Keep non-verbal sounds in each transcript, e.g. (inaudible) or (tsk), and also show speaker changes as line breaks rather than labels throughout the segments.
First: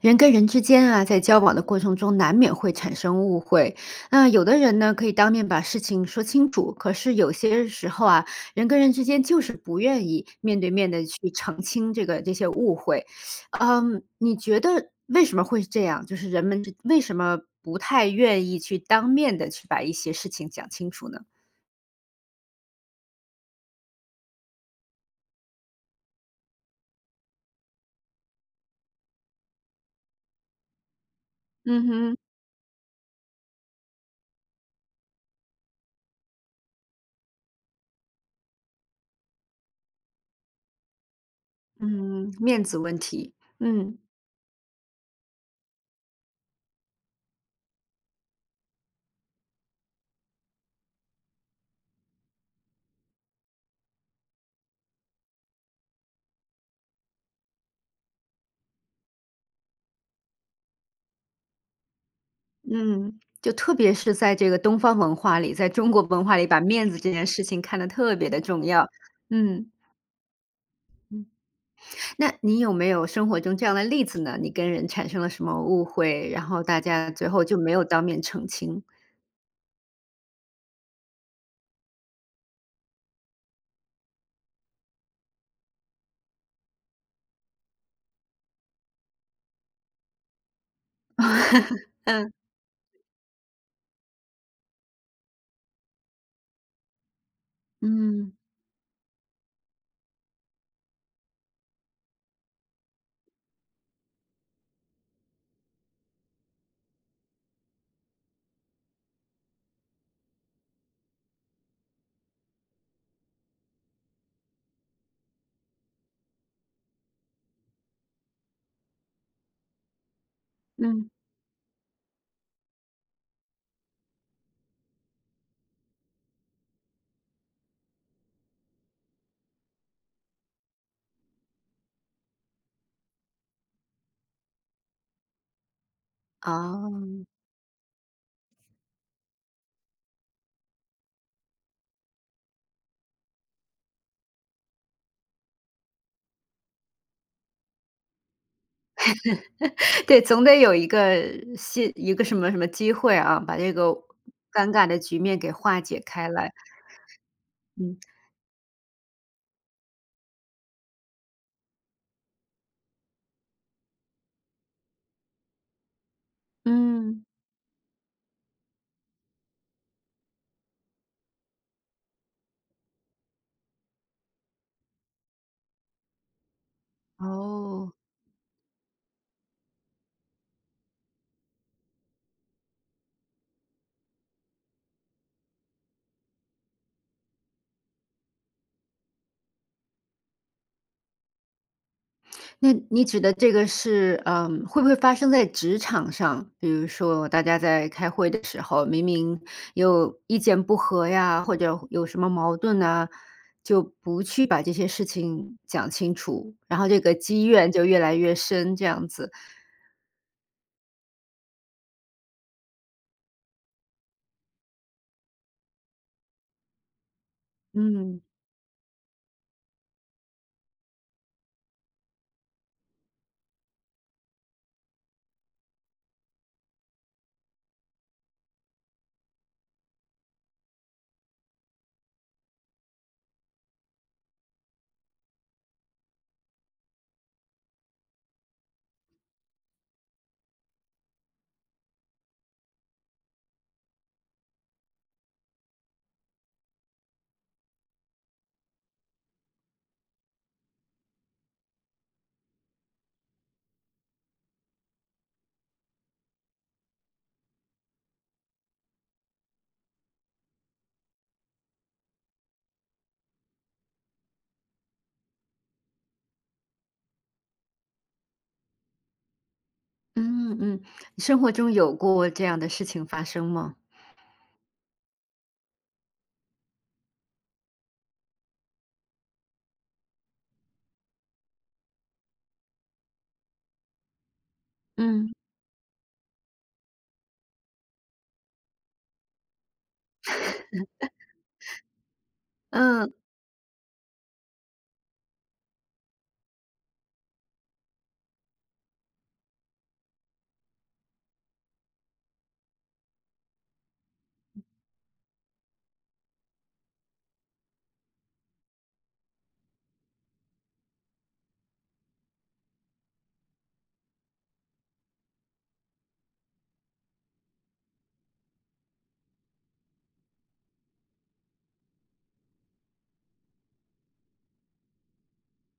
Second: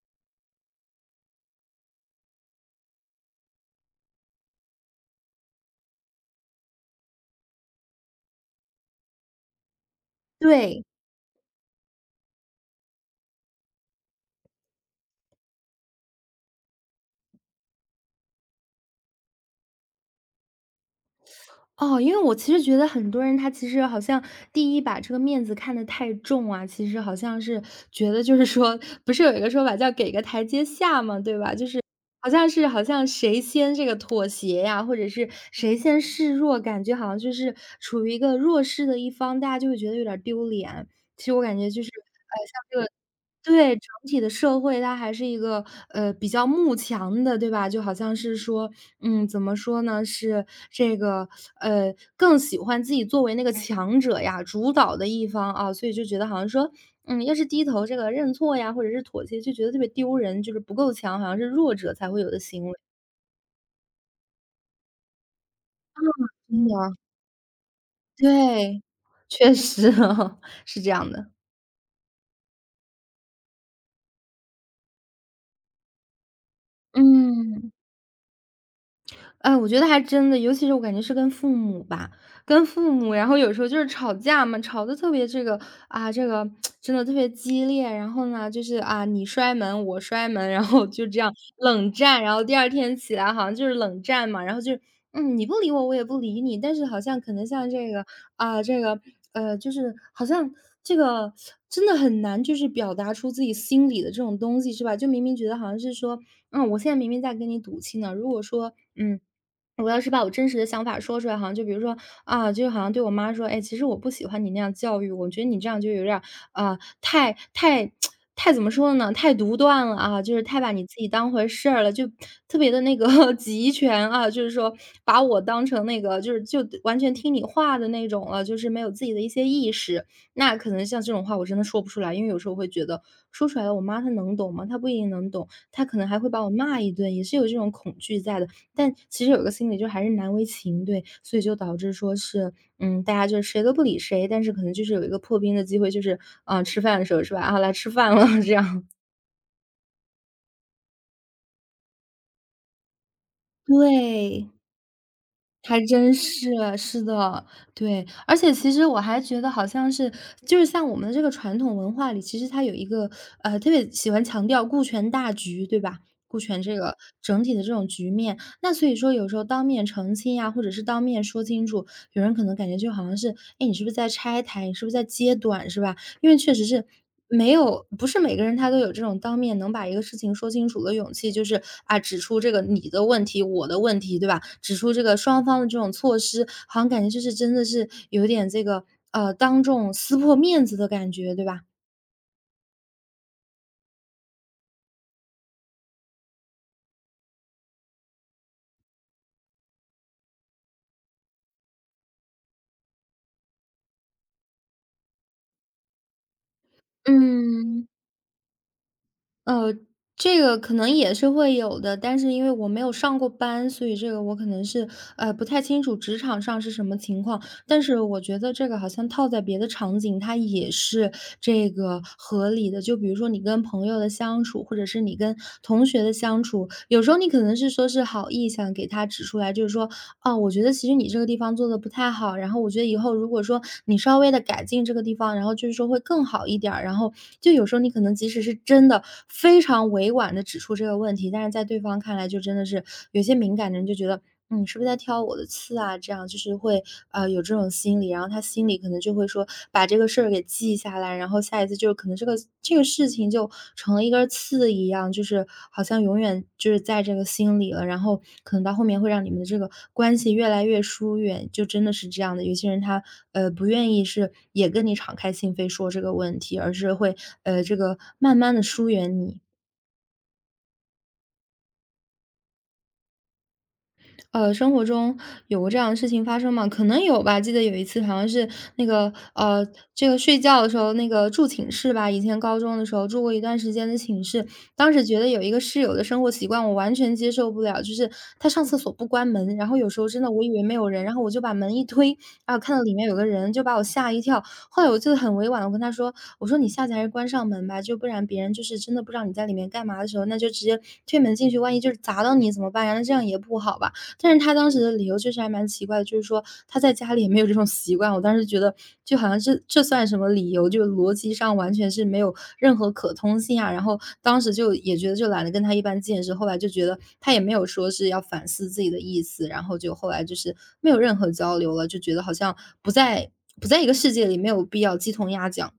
人跟人之间啊，在交往的过程中难免会产生误会。那有的人呢，可以当面把事情说清楚，可是有些时候啊，人跟人之间就是不愿意面对
对，
面的去澄清这些误会。嗯，你觉得为什么会是这样？就是人们之为什么不太愿意去当面的去把一些事情讲清楚呢？
哦，因为我其实觉得很多人他其实好像第一把这个面子看得太重啊，其实好像是觉得就是说不是有一个说法叫给个台阶下嘛，对吧？就是
嗯哼，
好像是好像谁先这个妥协呀，或者是谁先示弱，感觉好像就是处于一个弱势的一方，大家就会觉得有点儿丢脸。其实我感觉就是，
嗯，
像
面
这
子
个
问题，
对，整
嗯。
体的社会它还是一个，比较慕强的，对吧？就好像是说，嗯，怎么说呢，是这个，更喜欢自己作为那个强者呀，主导的一方啊，所以就觉得好像说，嗯，要是低头这个认错呀，或者是妥协，就觉得特别丢人，就是不够强，好像是弱者才会有的行为。
嗯，就特别是在这个东方文化里，在中国文化里，把
真
面
的。
子这件事情看得特别的重
对，
要。
确
嗯，
实 (laughs)，是这样
嗯，
的，
那你有没有生活中这样的例子呢？你跟人产生了什么误会，然后大家最后就
嗯。
没有当面澄清？
哎，我觉得还真的，尤其是我感觉是跟父母吧，跟父母，然后有时候就是吵架嘛，吵得特别这个啊，这个 (tsk) 真的特别激烈。然后呢，就是啊，你摔门，我摔门，然后就这样
(laughs)
冷战。
嗯，
然后第二天起来好像就是冷战嘛，然后就是嗯，你不理我，我也不理你。但是好像可能像这个
嗯，
啊，这个就是好像这个真的很难，就是表达出自己心里的这种东西，是吧？就明明觉得好像是说，嗯，我现在明明在跟你赌气呢，如果说嗯。我要是把我真实的想法说出来，好像就比如说啊，就好像对我妈说，哎，其实我不喜欢你那样教育我，觉得你这样就有点儿啊、(tsk) 太怎么说呢，太独断了啊，就是太把你自己
嗯，
当回事儿了，就特别的那个 (laughs) 集权啊，就是说把我当成那个就是就完全听你话的那种了，就是没有自己的一些意识。那可能像这种话我真的说不出来，因为有时候会觉得说出来了，我妈她能懂吗？她不一定能懂，她可能还会把我骂一顿，也
哦，
是有这种恐惧在的。但其实有个心理就还是难为情，对，所以就导致说是，嗯，大家就是谁都不理谁，但是可能就是有一个破冰的机会，就是，啊，吃饭的时候是吧？啊，来吃饭了这样。
(laughs) 对，总得有一个新一个什么什么机会啊，把这个
对。
尴尬的局面给化
还
解
真
开
是，
来。
是的，
嗯，
对。而且其实我还觉得好像是就是像我们的这个传统文化里，其实它有一个，特别喜欢强调顾全大局，对吧？顾全这个
嗯，
整体的这种局面，那所以说有时候当面澄清呀，或者是当面说清楚，有人可能感觉就好像是，哎，你是不是在拆台？你是不是在揭短，是吧？因为确实是没有
哦。
不是每个人他都有这种当面能把一个事情说清楚的勇气，就是啊，指出这个你的问题，我的问题，对吧？指出这个双方的这种措施，好像感觉就是真的是有点这个当众撕破面子的感觉，对吧？
那你指的这个是，嗯，会不会发生在职场上？比如说大家在开会的时候，明明有意见不合呀，或者有什么矛盾啊就不去把这些事情讲清楚，然后这个积怨就
嗯。
越来越深，这样子。
呃，这个可能也是会有的，但是因为我没有上过班，所以这个我可能是呃不太清楚职场上是什么情况。但是我
嗯，
觉得这个好像套在别的场景，它也是这个合理的。就比如说你跟朋友的相处，或者是你跟同学的相处，有时候你可能是说是好意想给他指出来，就是说，哦，我觉得其实你这个地方做的不太好，然后我觉得以后如果说你稍微的改进这个地方，然后就是说会更好一点儿。然后就有时候你可能即使是真的非常委婉的指出这个问题，但是在对方看来就真的是有些敏感的人就觉得。嗯你是不是在挑我的刺啊？这样就是会，有这种心理，然后他心里可能就会说把这个事儿给记下来，然后下一次就可能这个这个事情就成了一根刺一样，就是好像永远就是在这个心里了，然后可能到后面会让你们的这个关系越来越疏远，就真的是这样的。有些人他呃不愿意是也跟你敞开心扉说这个问题，而是会呃这个慢慢的疏远你。
嗯嗯，你生活中有过这样的事情发生吗？
生活中有过这样的事情发生吗？可能有吧，记得有一次好像是那个，这个睡觉的时候那个住寝室吧，以前高中的时候住过一段时间的寝室，当时觉得
嗯。
有一个室友的生活习惯我完全接受不了，就是他上厕所不关门，然后有时候真的我以为没有人，然后我就把门一推，然后看到里面
嗯。
有个人，就把我吓一跳。后来我就很委婉，的跟他说，我说你下次还是关上门吧，就不然别人就是真的不知道你在里面干嘛的时候，那就直接推门进去，万一就是砸到你怎么办呀？那这样也不好吧。但是他当时的理由确实还蛮奇怪的，就是说他在家里也没有这种习惯。我当时觉得就好像这算什么理由？就逻辑上完全是没有任何可通性啊。然后当时就也觉得就懒得跟他一般见识，后来就觉得他也没有说是要反思自己的意思，然后就后来就是没有任何交流了，就觉得好像不在不在一个世界里，没有必要鸡同鸭讲。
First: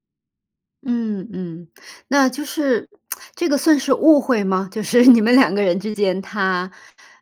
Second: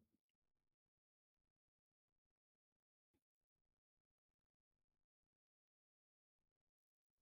嗯嗯，那就是这个算是误会吗？就是 (laughs) 你们两个人之间，他，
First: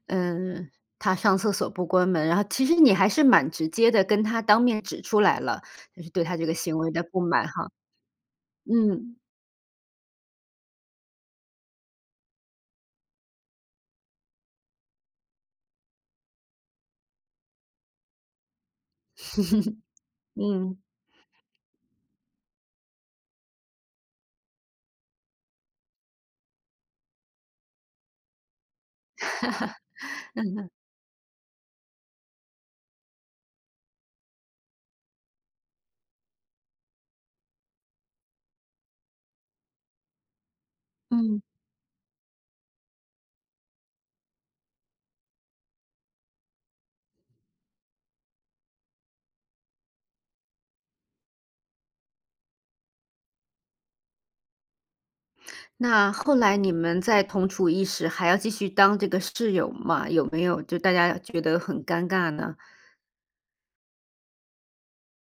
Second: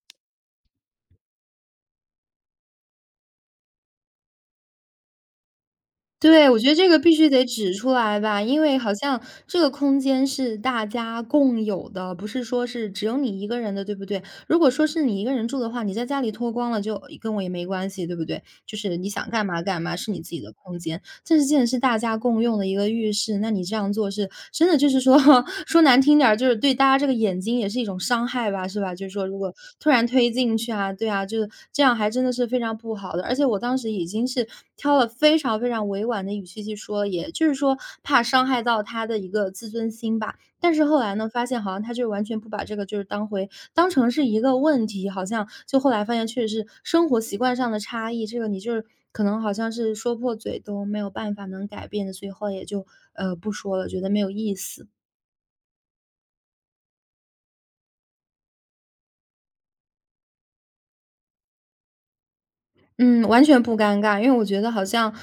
嗯，他上厕所不关门，然后其实你还是蛮直接的跟他当面指出来了，就是对他这
对，
个
我觉得
行
这
为
个
的
必
不
须得
满哈。
指出来吧，因为好
嗯
像这个空间是大家共有的，不是说是只有你一个人的，对不对？如果说是你一个人住的话，你在家里脱光了就跟我也没关系，对不对？就是你想干嘛干嘛，是你自己的空
嗯
间。这是既然是大家共用的一个浴室，那你这样做是真的就是说 (laughs) 说难听点儿，就是对大家这个眼睛也是一种伤害吧，是吧？就是说如果突然推进去啊，对啊，就是这样还真的是非常不好的。而且我当时已经是挑了非常非常委婉的语气去说，也就是说怕伤害到他的一个自尊心吧。但是后来呢，
嗯，
发现好像他就是完全不把这个就是当成是一个问题，好像就后来发现确实是生活习惯上的差异，这个你就是可能好像是说破嘴都没有办法能改变的，所以后来也就呃不说了，觉得没有意思。
那后来你们在同处一室，还要继续当这个室友吗？有没有就大家觉得很尴尬呢？
嗯，完全不尴尬，因为我觉得好像，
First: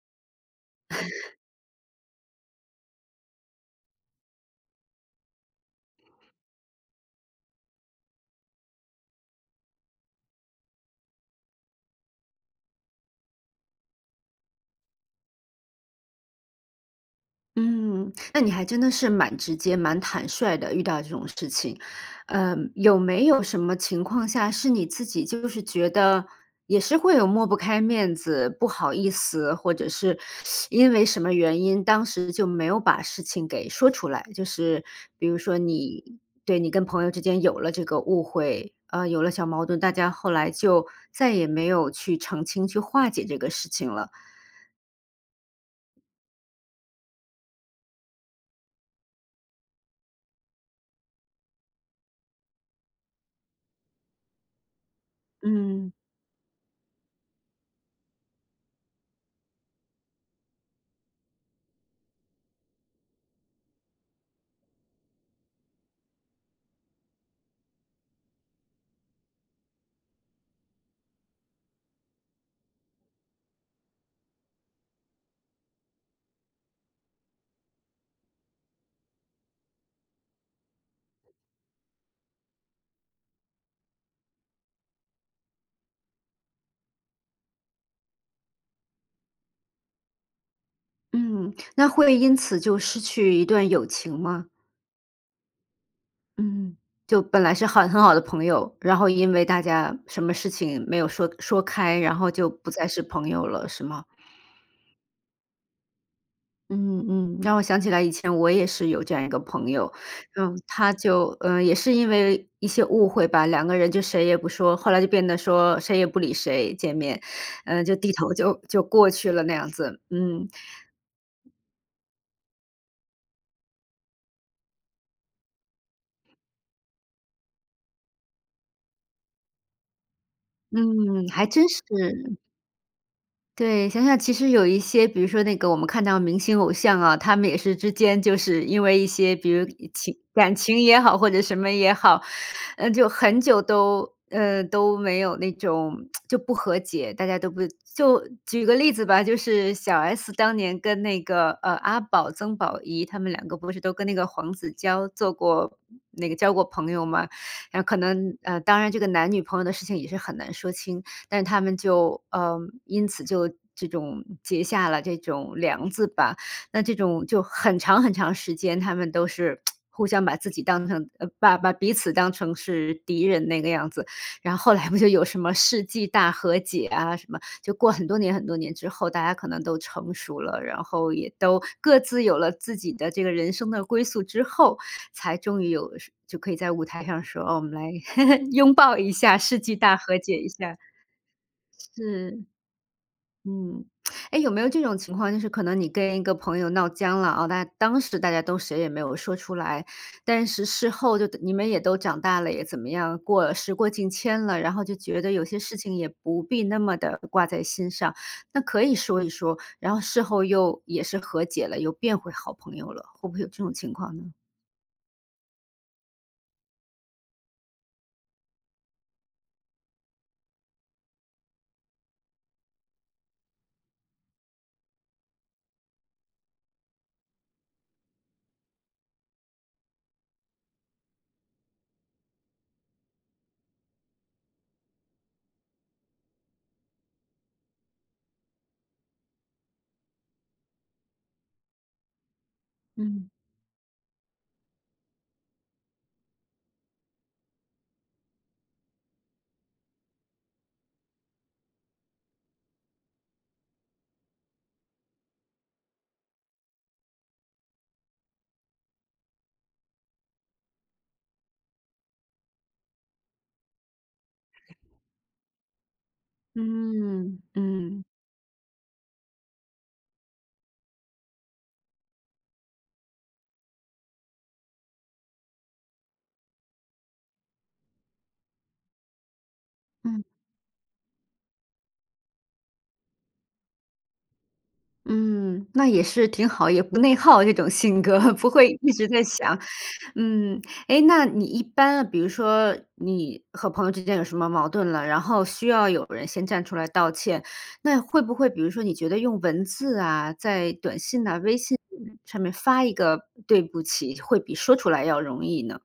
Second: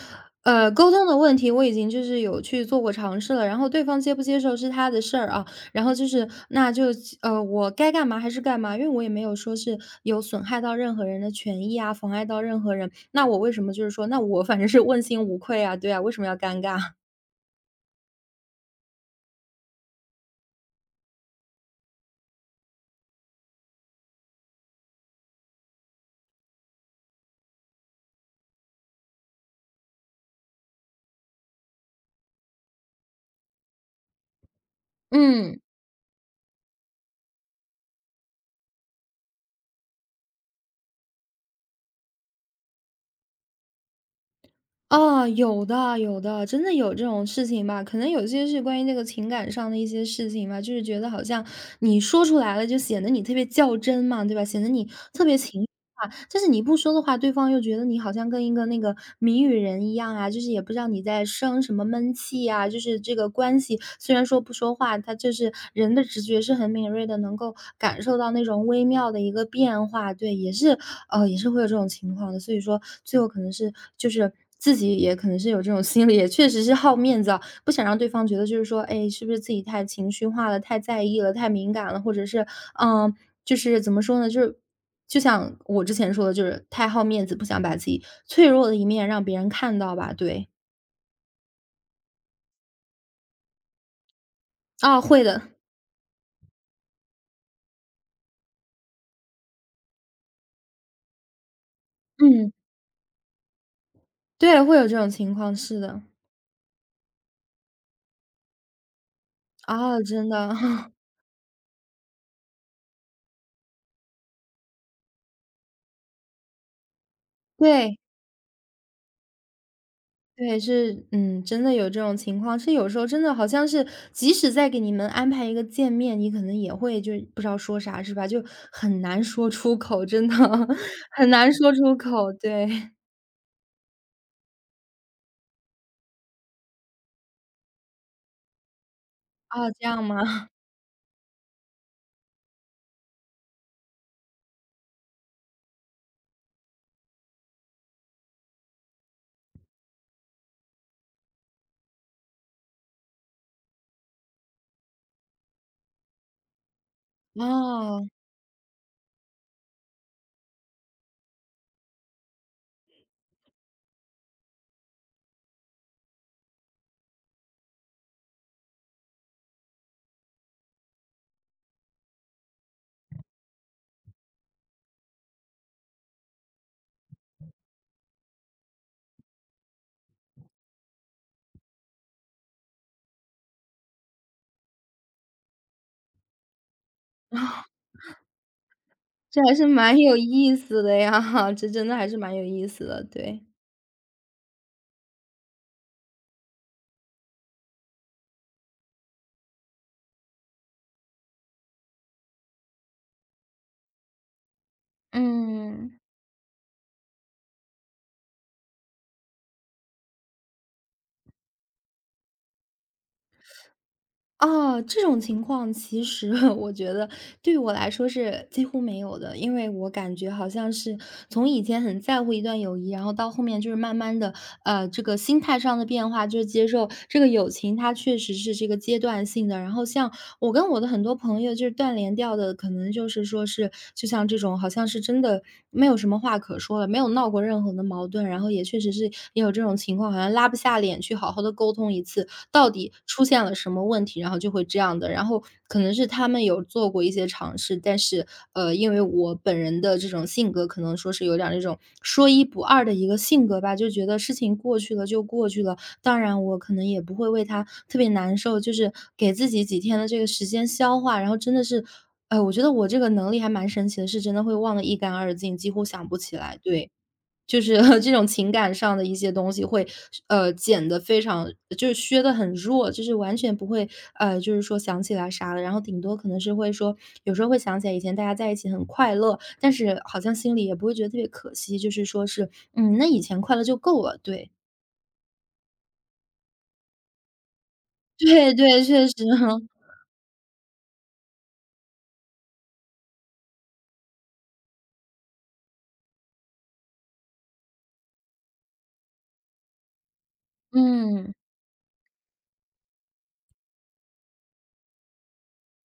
沟通的问题我已经就是有去做过尝试了，然后对方接不接受是他的事儿啊，然后就是那就我该干嘛还是干嘛，因为我也没有说是有损害到任何人的权益啊，妨碍到任何人，那我为什么就是说，那我反正是问心无愧啊，对啊，为什么要尴尬？
嗯，那你还真的是蛮直接、蛮坦率的，遇到这种事情。有没有什么情况下是你自己就是觉得也是会有抹不开面子、不好意思，或者是因为什么原因，当时就没有把事情给说出来？就是
(laughs)
比如说
嗯。
你对你跟朋友之间有了这个误会，有了小矛盾，大家后来就再也没有去澄清、去化解这个事情了。
啊，有的有的，真的有这种事情吧？可能有些是关于那个情感上的一些事情吧，就是觉得好像你说出来了，就显得你特别较真嘛，对吧？显得你特别情绪
嗯。
化，但是你不说的话，对方又觉得你好像跟一个那个谜语人一样啊，就是也不知道你在生什么闷气啊。就是这个关系，虽然说不说话，他就是人的直觉是很敏锐的，能够感受到那种微妙的一个变化。对，也是也是会有这种情况的。所以说，最后可能是就是。自己也可能是有这种心理，也确实是好面子啊，不想让对方觉得就是说，哎，是不是自己太情绪化了、太在意了、太敏感了，或者是，嗯，就是怎么说呢，就是就像我之前说的，就是太好面子，不想把自己脆弱的一面让别人看到吧，对。
嗯，那会因此就失去一段友情吗？
啊，会的，
嗯，就本来是好很好的朋友，然后因为大家什么事情没有说说开，然后就
嗯，
不再是朋友了，是吗？
对，会有这种情况，是的，
嗯嗯，让我想起来以前我也是有这样一个朋友，
啊，真的，
嗯，他就也是因为一些误会吧，两个人就谁也不说，后来就变得说谁也不理谁，见面，
(laughs)
嗯、就
对。
低头就过去了那样子，嗯
对，是，嗯，真的有这种情况，是有时候真的好像是，即使再给你们安排一个见面，你可能也会就是不知道说啥，是吧？就很难说出口，真的 (laughs)
嗯，
很
还
难
真
说
是，
出口。对，
对，想想其实有一些，比如说那个我们看到明星偶像啊，他们也是之间就是因为一些，比如
啊，这样
情
吗？
感情也好，或者什么也好，嗯，就很久都都没有那种就不和解，大家都不就举个例子吧，就是小S 当年跟那个阿宝曾宝仪他们两个不是都跟那个黄子佼做过那个交过朋友吗？然后可
哦，
能当然这个男女朋友的事情也是很难说清，但是他们就，因此就这种结下了这种梁子吧。那这种就很长很长时间，他们都是互相把自己当成把彼此当成是敌人那个样子。然后后来不就有什么世纪大和解啊什么，就过很多年很多年之后，大家可能都成熟了，然后也都各自有了自己的这个人生的归宿之后，才终于有就可以在舞台上说：“哦我们来 (laughs) 拥抱一下，
这还
世
是
纪
蛮
大
有
和解一
意
下。”
思的呀，(laughs) 这真的还是蛮有
是，
意思的，对。
嗯，哎，有没有这种情况，就是可能你跟一个朋友闹僵了啊，那当时大家都谁也没有说出来，但是事后就你们也都长大了，也怎么样，过时过境迁了，然后就觉得有些事情
嗯。
也不必那么的挂在心上，那可以说一说，然后事后又也是和解了，又变回好朋友了，会不会有这种情况呢？
啊，这种情况其实 (laughs) 我觉得对我来说是几乎没有的，因为我感觉好像是从以前很在乎一段友谊，然后到后面就是慢慢的，这个心态上的变化，就是接受这个友情它确实是这个阶段性的。然后像我跟我的很多朋友就是断联掉的，可能就是说是就像这种好像是真的没有什么话可说了，没有闹过任何的矛盾，然后也确实是也有这种情况，好像拉不下脸去好好的沟通一次，到底出
嗯
现了什么问题，然后就会这样的。然后可能是他们有做过一些尝试，但是，因为我本人的这种性格，可能说是有点儿那种说一不二的一个性格吧，就觉得事情过去了就过去了，当然我可能也不会为他特别难受，就是给自己几天的这个时间消化，然后真的是，哎，我觉得我这个能力还蛮神奇的，是真的会忘得一干二净，几乎想不起来，对。
嗯
就是 (laughs)
嗯
这种情感上的一些东西会，减的非常，就是削的很弱，就是完全不会，就是说想起来啥了，然后顶多可能是会说，有时候会想起来以前大家在一起很快乐，但是好
嗯。
像心里也不会觉得特别可惜，就是说是，嗯，那以前快乐就够了，对，
嗯，那也是挺好，也不内耗这种性
(laughs)
格，(laughs) 不
对
会
对，
一
确
直
实，
在想。
(laughs)
嗯，诶，那你一般比如说你和朋友之间有什么矛盾了，然后需要有人先站出来道歉，那会不会比如说你觉得用文字啊，在短信
嗯。
啊、微信上面发一个“对不起”，会比说出来要容易呢？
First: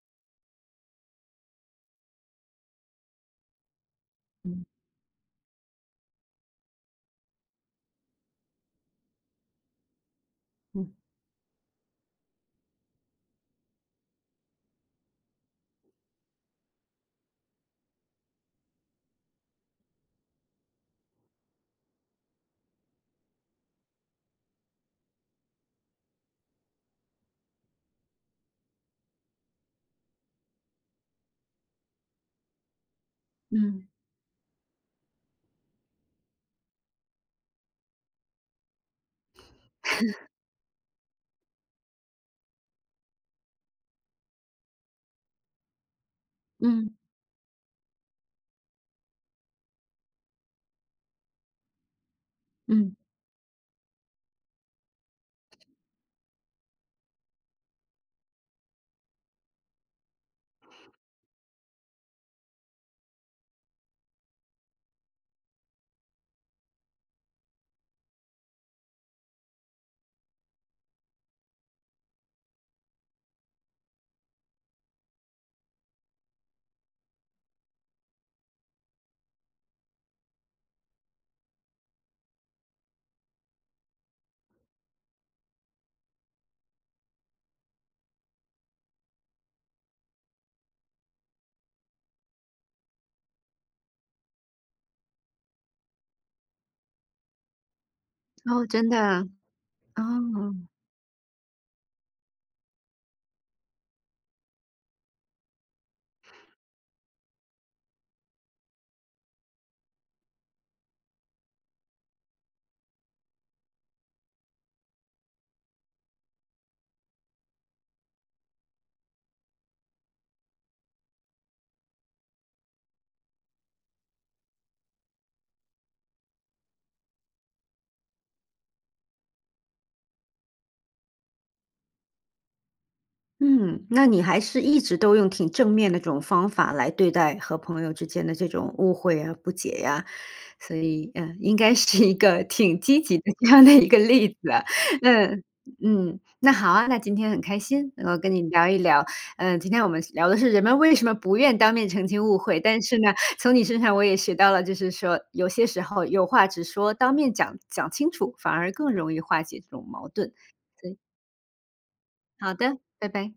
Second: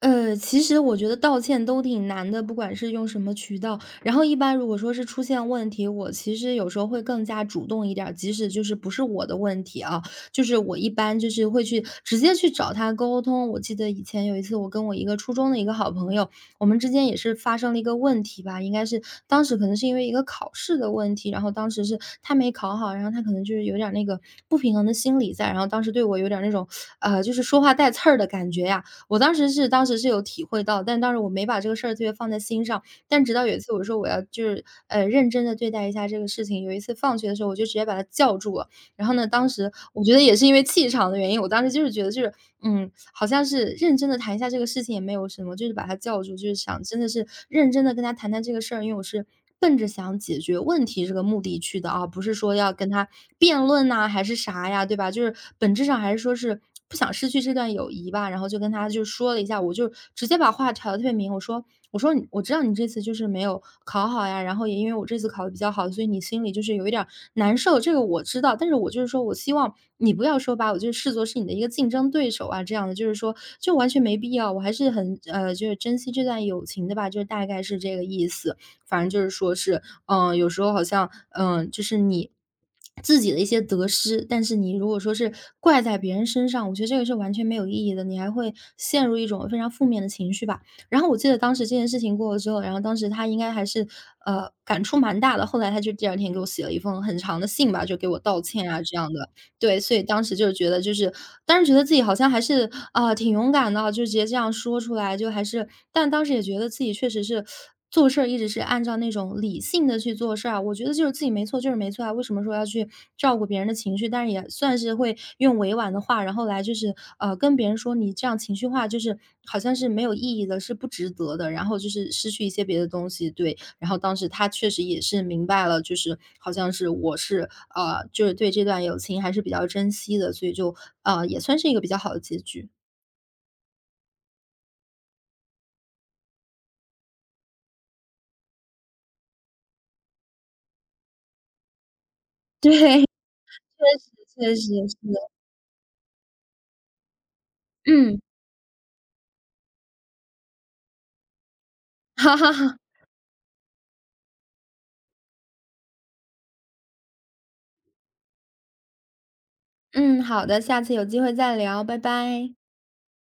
其实我觉得道歉都挺难的，不管是用什么渠道。然后一般如果
嗯
说是出现问题，我其实有时候会更加主动一点儿，即使就是不是我的问题啊，就是我一
嗯。
般就是会去直接去找他沟通。我记得以前有一次，我跟我一个初中的一个好朋友，我们之间也是发生了一个问题吧，应该是当时可能是因为一个考试的问题，然后当时是他没考好，然后他可能就是有点儿那个不平衡的心理在，然后当时对我有点儿那种就是说话带刺儿的感觉呀。我当时是当时是有体会到，但当时我没把这个事儿特别放在心上。但直到有一次我
嗯
说我要就是，认真的对待一下这个事情，有一次放学的时候我就直接把他叫住了，然后呢，当时我觉得也是因为气场的原因，我当时就是觉得就是，嗯，好像是认真的谈一下这个事情也没有什么，就是把他叫住，就是想
嗯
真的是认真的跟他谈谈这个事儿，因为我是奔着想解决问题这个目的去的啊，不是说要跟
嗯，
他辩论呐，还是啥呀，对吧？就是本质上还是说是不想失去这段友谊吧，然后就跟他就说了一下，我就直接把话挑得特别明，我说你：“我知道你这次就是没有考好呀，然后也因为我这次考的比较好，所以你心里就是有一点儿难受，这个我知道，但是我就是说我希望你不要说把我就是视作是你的一个竞争对手啊，这样的就是说就完全没必要，我还是很就是珍惜这段友情的吧，就是大概是这个意思。反正就是说是，嗯、有时候好像嗯、就是你。自己的一些得失，但是你如果说是怪在别人身上，我觉得这个是完全没有意义的，你还会陷入一种非常负面的情绪吧。然后我记得当时这件事情过了之后，然后当时他应该还是，感触蛮大的，后来他就第二天给我写了一封很长的信吧，就给我道
哦，
歉啊
真
这
的
样
啊，
的。对，所以当时就是
哦。
觉得就是当时觉得自己好像还是，啊，挺勇敢的，就直接这样说出来，就还是但当时也觉得自己确实是做事儿一直是按照那种理性的去做事儿啊，我觉得就是自己没错就是没错啊，为什么说要去照顾别人的情绪，但是也算是会用委婉的话。话，然后来就是跟别人说你这样情绪化，就是好像是没有意义的，是不值得的，然后就是失去一些别的东西。对，然后当时他确实也是明白了，就是好像是我是就是对这段友情还是比较珍惜的，所以就也算是一个比较好的结局。
嗯，那你还是一直都用挺正面的这种方法来对待和朋友之间的这种误会啊、不解呀、所以嗯，应该是一个
对，
挺积
(laughs) 确
极的这样的一个例
实
子
确实
啊。
是的，
嗯嗯，那好啊，那今天很开心能够
嗯，
跟你聊一聊。嗯，今天我们聊的是人们为什么不愿当面澄
(laughs)
清
哈
误
哈
会，
哈，
但是呢，从你身上我也学到了，就是说有些时候有话直说，当面讲讲清楚，反而更容易化解这种矛
嗯，
盾。
好的，下次
对，
有机会再聊，拜拜。
好的，拜拜。